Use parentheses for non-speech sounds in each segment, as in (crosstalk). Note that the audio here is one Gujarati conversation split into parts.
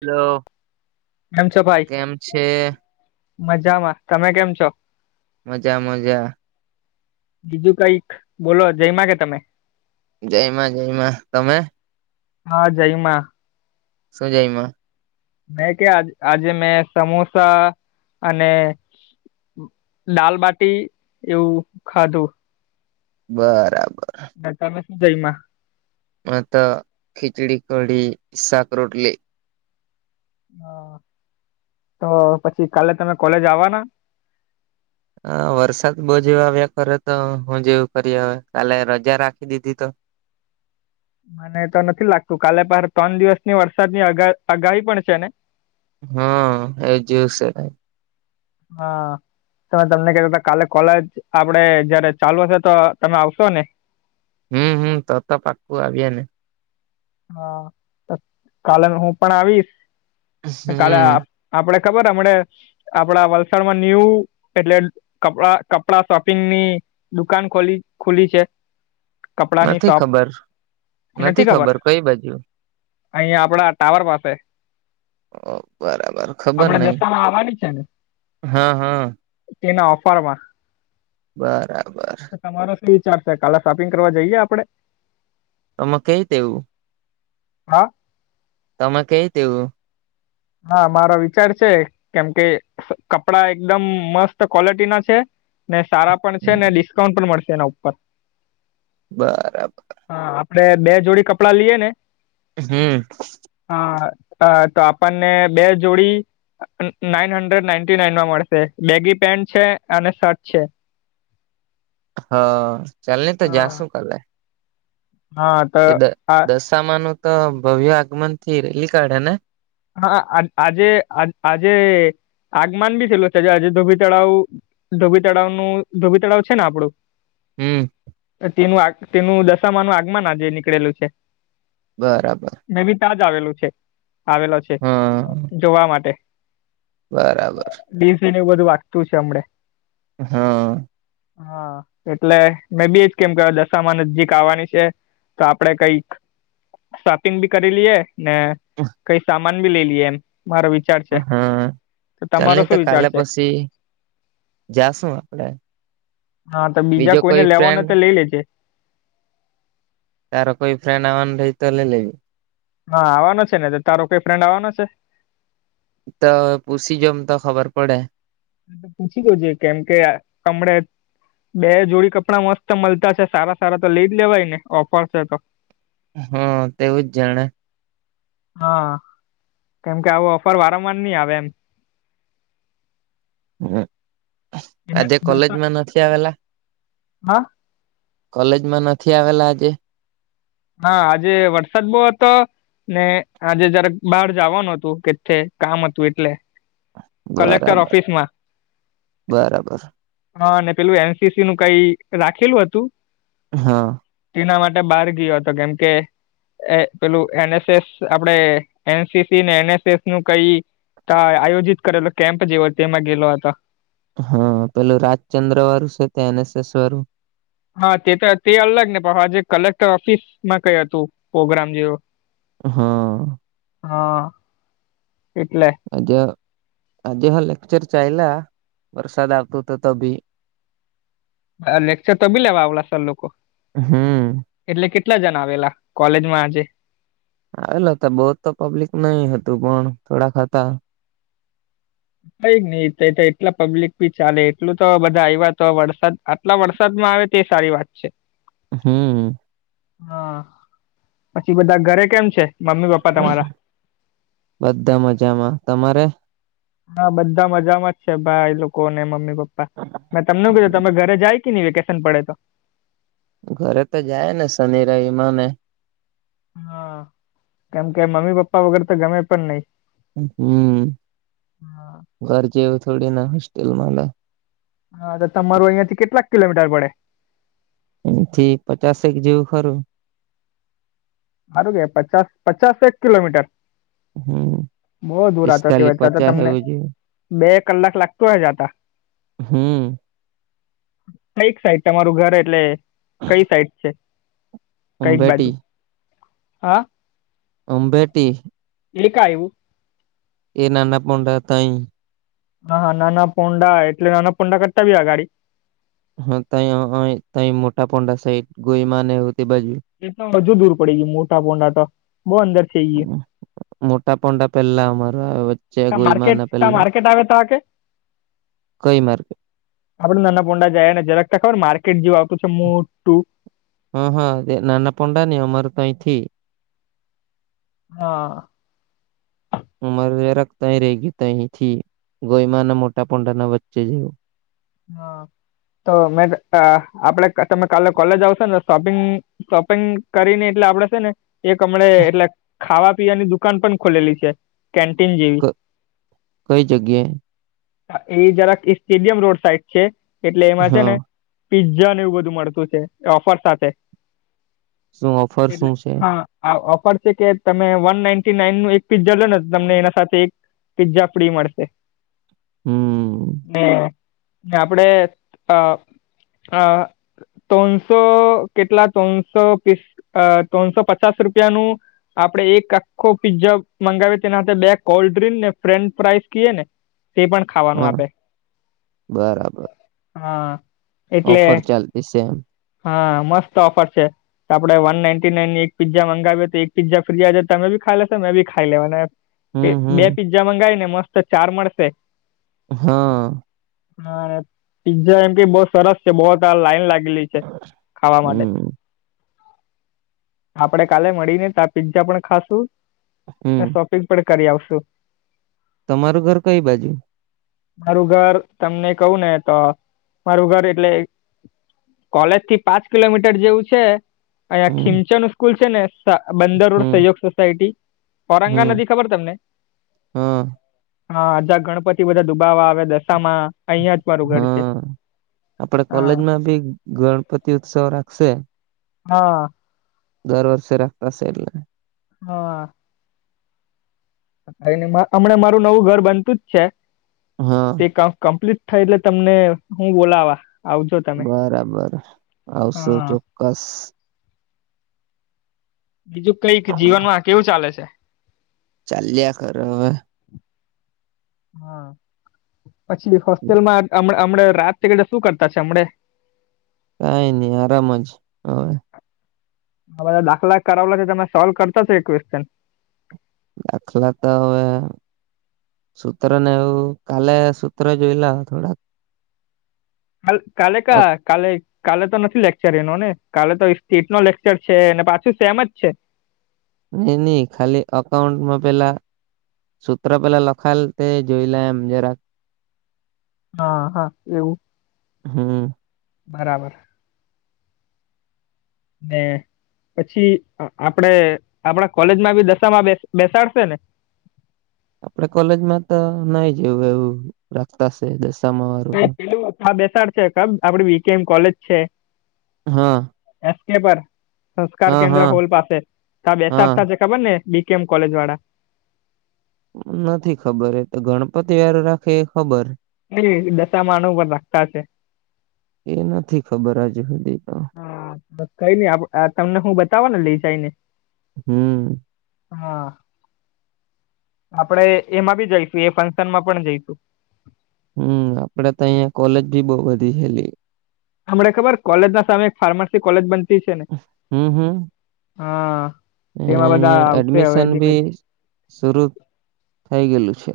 હલો કેમ છો ભાઈ કેમ છે. મજામાં તમે કેમ છો. મજા મજા. બીજું કઈક બોલો જય માંગ તમે. જયમાં જયમાં તમે. હા જયમાં. સું જાઈમાં. મેં કે આ આજે મેં સમોસા અને. દાલબટી એવું ખાધું. બરાબર. ના તમે શું જઈમાં. આત ખિચડી કડી સાક રોટલી. હા તો પછી કાલે તમે કોલેજ આવવા ના. હ વરસાદ બહુ જેવા આવ્યા ખરે તો હું જેવું કરી હવે કાલે રજા રાખી દીધી તો. મને તો નથી લાગતું કાલે પાર ત્રણ દિવસની વરસાદ ની અગાહી પણ છે ને. હા એ જુ છે. હા. તમે તમને કધ કાલે કોલેજ આપડે જયારે ચાલુ હશે તો તમે આવશો ને. હમ હમ તો તો પાખું આવીયાને. હા કાલે હું પણ આવીશ કાલે. હમ આપડે ખબર અમણે. આપડા વલસાડમાં ન્યુ એટલે કપડા કપડા શોપિંગ ની. દુકાન ખોલી ખુલી છે કપડાની નથી શોપ નથી ખબર. કંઈ બાજુ. અહીયાંયા આપડા ટાવર પાસે. ઓ બરાબર ખબર આપડા નઈ ત્યાં દશામાં આવવાની છે ને. હા હા તેના ઓફરમાં. બરાબર. તમારો શું વિચાર છે? કાલે શોપિંગ કરવા જઈએ આપડે? તમે કંઈ દેવું. હા. તમે કંઈ તેવું. હા, મારો વિચાર છે, કેમ કે કપડા એકદમ મસ્ત ક્વોલિટી ના છે. ને સારા પણ છે ને, હમ ડિસ્કાઉન્ટ પણ મળશે એના ઉપર. બરાબર. હા, આપડે બે જોડી કપડાં લઈએ ને. હમ. હા, તો આપણને બે જોડી. નાઈન હન્ડ્રેડ નાઈન્ટી નાઈનમાં મળશે. બેગી પેન્ટ છે અને શર્ટ છે. હા, ચાલ તો હા જાશું કરે. હા. તો એ આ દશામા નું તો ભવ્ય આગમન થી રેલી કાઢે ને. હા, આજે આજે આગમાન બી થયેલું છે, જ આજે ધોબી તળાવ. ધોબીતળાવનું ધોબી તળાવ છે ને, આપડું. હમ. તેનું આ તેનું દશામા નનું આગમન આજે નીકળેલું છે. બરાબર. મે બી ત્યાંજ આવેલું છે આવેલ છે હા જોવા માટે. બરાબર. ડીસી ન બધું વાગતું છે હમડે. હા. હા. એટલે મેં બી એ જ કેતો હતો દશામાં નજીક આવવાની છે, તો આપડે કંઈક શોપિંગ બી કરી લઈએ ને. ઓ. કઈ સામાન ભી લે લીએ મારા વિ. હા, ચાલ, નઈ તો વિચાર કાલે છે પછી જાશું આપડે. હા, તો બીજા બીજો કોઈને કોઈ લેવાનું ફ્રેન્ડ તો લઈ લેજે. તારે કોઈ ફ્રેન્ડ આને રઈ તો લેવી. હા, આવવાનો છે ને તારો કંઈ ફ્રેન્ડવાનો છે? તો પૂસીજમ તો ખબર પડે. તો પૂછી છે, કેમ કે કમળ. બે જોડી કપડાં મસ્ત મળતા છે, સારા સારા. તો લઈ લેવાય ને, ઓફર છે તો હા, તેવું જ જાણે. હા, કેમકે આવો ઓફર વારંવાર નહીં આવે એમ. હ, આજે કોલેજમાં નથી આવેલા. હા. કોલેજમાં નથી આવેલા આજે. હા આજે વરસાદ બહુ હતો. ને આજે જરાક બાર જાવાનું હતું કેઠે કામ હતું એટલે. કલેક્ટર બરાબર ઓફિસમાં. બરાબર હા, અને પેલું એનસીસી નું કંઈ રાખેલું હતું. હા. ના, માટે બહાર ગયો હતો, કેમ કે એ પેલું એનએસએસ આપડે એનસીસી ને એનએસએસ નું કઈ તા આયોજિત કરેલો કેમ્પ જેવો તેમાં ગેલો હતો. હહ પેલું રાજચંદ્ર વારુ છે ત એનએસએસ વારુ. હા તે તો તે અલગ ને પણ આજે કલેક્ટર ઓફિસમાં કઈ હતું પોગ્રામ જેવું. હહ હહ એટલે. આજ આજે હ લેકચર ચાયલા વરસાદ આવતો તો તોભી. હહ લેક્ચર તો બી લેવા આવલા સર લોકો. હમ એટલે કેટલા જન આવેલા કોલેજમાં આજે? એલે તો બહુ તો પબ્લિક નહી હતું પણ થોડાક હતા. કઈ નઈ તે તો એટલા પબ્લિક ભી ચાલે એટલું તો બધા આયવા તો વરસાદ આટલા વરસાદમાં આવે તે સારી વાત છે. હમ હા પછી બધા ઘરે કેમ છે મમ્મી પપ્પ બધા મજામાં. તમારે? હા બધા મજામાં જ છે ભાઈ લોકોને મમ્મી પપ્પા મેં તમને હું કીધું તમે ઘરે જાઈ. કીની વેકેશન પડે તો. ઘરે તો જાયને શનિ રવિ માંને. હહ કેમ કે મમ્મી પપ્પા વગર તો ગમે પણ નહી. હમ ઘર જેવું થોડી ના હોસ્ટેલ મલે. હા તો તમારું અહિયાંથી કેટલાક કિલોમીટર પડે? અહીંથી પચાસેક જેવું ખરું. હારુ કેવાય પચાસ પચાસેક કિલોમીટર? હમ બોવ દૂર આતો પિસ્તાલી કેવાય તો તો પચાસ તમને એવું જેવું બે કલાક લાગતું હે જાતા. હમ કંઈક સાઈડ તમારું ઘર એટલે કઈ સાઈડ છે? કઈક બાજુ ઉમભેટી. હા? ઉમભેટી. એ કા આયવુ? એ નાના પોંઢા તઈ. હહ હહ નાના પોન્ડા એટલે નાના પોંડા કરતા બી આગાડી? હા તઈ અઈ તઈ મોટા પોંડા સાઈટ ગોઈમાં ને એવું તે બાજુ. એતો હજુ દૂર પડી ગયું મોટા પોંડા તો બહુ અંદર થઈ ગયું હહ મોટા પોંડા પેલા અમારો આવે વચ તા માર્કેટ તા માર્કેટ આવે તાકે? કઈ માર્કેટ આપડે નાના પોંડા ગયા ને જરાક તા ખબર હે માર્કેટ જેવું આવતું છે મોટું. હહ હહ નાના પોંડાને એ અમારે તો અઈથી હહ (inaudible) ઉમરરેરક તઈ રહી ગયું તહીથી ગોયમાંના મોટા પોંડાના વચ્ચે જેવું. હહ તો મે અ આપડે તમે કાલે કોલેજ આવશો ને શોપિંગ. શોપિંગ કરીને એટલે આપડે સે ને એક હમણે એટલે ખાવા પીવાની દુકાન પન ખોલેલી છે. કેન્ટીન ક જેવી. કઈ જગ્યાએ હા એ જરાક ઈ સ્ટેડિયમ રોડ સાઇટ છે એટલે એમાં છે હા ને પીઝાને એવું બધું મળતું છે એ ઓફર સાથે. શું ઓફર એટલે શું છે હા આ ઓફર છે કે તમે વન નાઇન્ટી નાઈનનું એક પિઝા જો ને તમને એના સાથે એક પીઝા ફ્રી મળશે. હમ હ. આપડે અ આ. ત્રણસો કેટલા ત્રણસો પીસ ત્રણસો પચાસ રૂપિયાનું. આપડે એક આખો પીઝા મંગાવીએ તેના બે કોલ્ડ્રિંક ને ફ્રેન્ચ ફ્રાઈઝ કએ ને. તે પણ. ખાવાનું હા આપે બરાબર. હા. એટલે ઓફર ચાલતી સેમ. હા મસ્ત ઓફર છે. તો આપણે વન નાઇન્ટી નાઇન એક પીઝા મંગાવીએ તો એક પીઝા ફ્રીજ તો તમે બી ખાઈ લેશો મેં બી ખાઈ લેવા ના એમ. હમ બે હમ પી્ઝા મંગાવી ને મસ્ત ચાર મળશે. હા. હા પી્ઝા એમ કે બહ સરસ છે બહત લાઈન લાગેલી છે. હ. (unintelligible) ખાવા માટે આપડે કાલે મળી ને તો આ પીઝા પણ ખાશું. હમ શોપિંગ પણ કરી આવશુ. તમારું ઘર કઈ બાજુ. મારું ઘર તમને કવું ને તો મારું ઘર એટલે. કોલેજ થી પાંચ કિલોમીટર જેવું છે અહિયાં હમ ખીમચો નું સ્કૂલ છે ને. બંદરડ હમ સહયોગ સોસાયટી ઔરંગા હમ નદી ખબર તમને. હા હા હજા ગણપતિ બધા દુબાવા આવે દશામાં. અહિયાં જ મારું ઘર છે હા આપડે હા કોલેજમાં ભી ગણપતિ ઉત્સવ રાખશે. હા. દર વર્ષ રાખતાશે એલ્લે. હા. હમણાં મારું નવું ઘર બનતું જ છે. હા. તે કમ્પ્લીટ થાય એટલે તમને હું બોલાવા. આવજો તમે બરાબર આવશો હા ચોક્કસ. બીજું કઈક જીવન માં કેવું ચાલે છે. ચાલ્યા કરે. હા પછી હોસ્ટેલમાં હમણા રાત શું કરતા છે અમણે. કઈ નહી આરામ જ હ. હ બધા દાખલા કરાવલા છે તમે સોલ્વ કરતાો એક ક્વેશ્ચન. દાખલા તો હવે. સ સુતર નને આવવ કાલે સ સુતર જોઈલા થોડા. કાલ કાલે કા કાલે. કાલે તો નથી લેક્ચર એનો ને કાલે તો સ્ટેટ નો લેક્ચર છે અનેને પાછું સેમ જ છે. નઈ નહી ખાલી અકાઉન્ટમાં પેલા. સૂત્ર પેલા લખાયલ તે જોઈ લજ રા. હા હા એવું. હમ. બરાબર. ને પછી આપડે આપણા કોલેજ માં બી દશામાં બેસાડશે ને. આપડે કોલેજમાં તો નહી જેવું એવું રાખતા છે દશામાં વાળું તો. એ પેલું હા, બેસાડ છે આપડી બી કેમ કોલેજ છે. હા. એસ કે પર સંસ્કાર હા, કેન્દ્ર હા, હોલ પાસે ત હા. બેસાતા જ. ખબરને બી કેમ કોલેજ વાળા. નથી ખબર એ તો ગણપતિ વાળું રાખે એ ખબર. ને દશા માણ ઉપર રાખતા છે. એ નથી ખબર આજે સુધી તો. હા, બ કઈ નઈ આ તમને હું બતાવો ને લઈ જઈને. હમ્મ. હા. આપડે એમાં બી જઈશું એ ફંક્શનમાં પણ જઈશું. હમ્મ આપડે તો અહિયાં કોલેજ ભી બહુ બધી છેલી. હમને ખબર કોલેજ ના સામે એક ફાર્માસી કોલેજ બનતી છે ને હમ, હમ. હા, તેમાં બધા આવશે હવે ધીમે ધી સશરુ થઈ ગઈલી છે.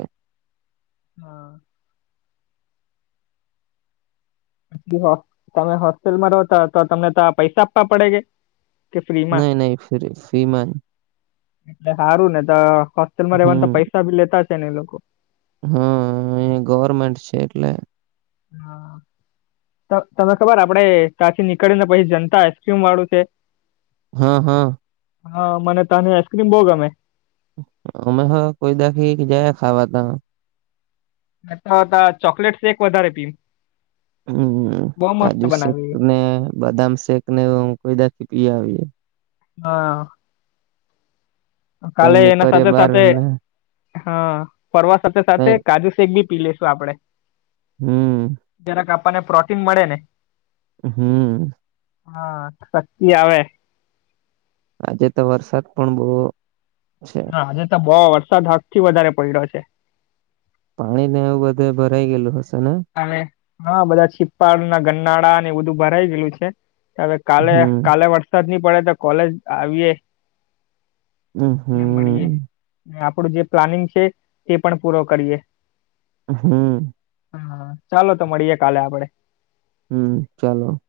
હા. (inaudible) હો પછી તમે હોસ્ટેલમાં રહોતા તો તમને તો આ પૈસા આપવા પડે ગે. નહી નહી ફ્રી ફ્રીમાંન એટલે સારું ને તો હોસ્ટેલમાં રેવાને તો હમ, પૈસા ભી લેતા છે ને એ લોકો? હા, એ ગવર્મેન્ટ છે એટલે. હા. તમે ખબર આપડે ત્યાંથી નીકળી ને પછી જનતા આઈસક્રીમ વાળું છે? હા, હા. હા, મને તા ની આઈસ્ક્રીમ બહુ ગમે. અમે હ કોઈ દાખી જયા ખાવા ત. મેં તો તા ચોકલેટ શેક વધારે પી. હમ્મ કાજુ શેક બનાવી ને બદામ શેક ને કોઈદાથી પી આવીએ. હા. તઈ કાલે એના નીકળે સાથે બાર સાથે ને હા, ફરવા સાથે તઈ સાથે કાજુ શેક ભી પી લેશું આપડે. હમ્મ. જ્યારેક આપણને પ્રોટીન મળે ને. હમ્મ. હા, શકિત આવે. આજે તો વરસાદ પણ બહુ છે. હા આજે તો બહુ વરસાદ હદ થી વધારે પડ્યો છે. પાણી ને એવું બધે ભરાઈ ગયેલું હશે ને? હા રે હા બધા છીપ્પાડ ના ગનનાળા ને એ બધું ભરાઈ ગયેલું છે. અવે કાલે, હમ કાલે વરસાદ નહી પડે તો કોલેજ આવીયે. હમ ને મળીએે. હમ ને આપડું જે પ્લાનિંગ છે તે પણ પૂરો કરીએ. હમ્મ. હા, ચાલો તો મળીએે કાલે આપડે. હમ્મ, ચાલો.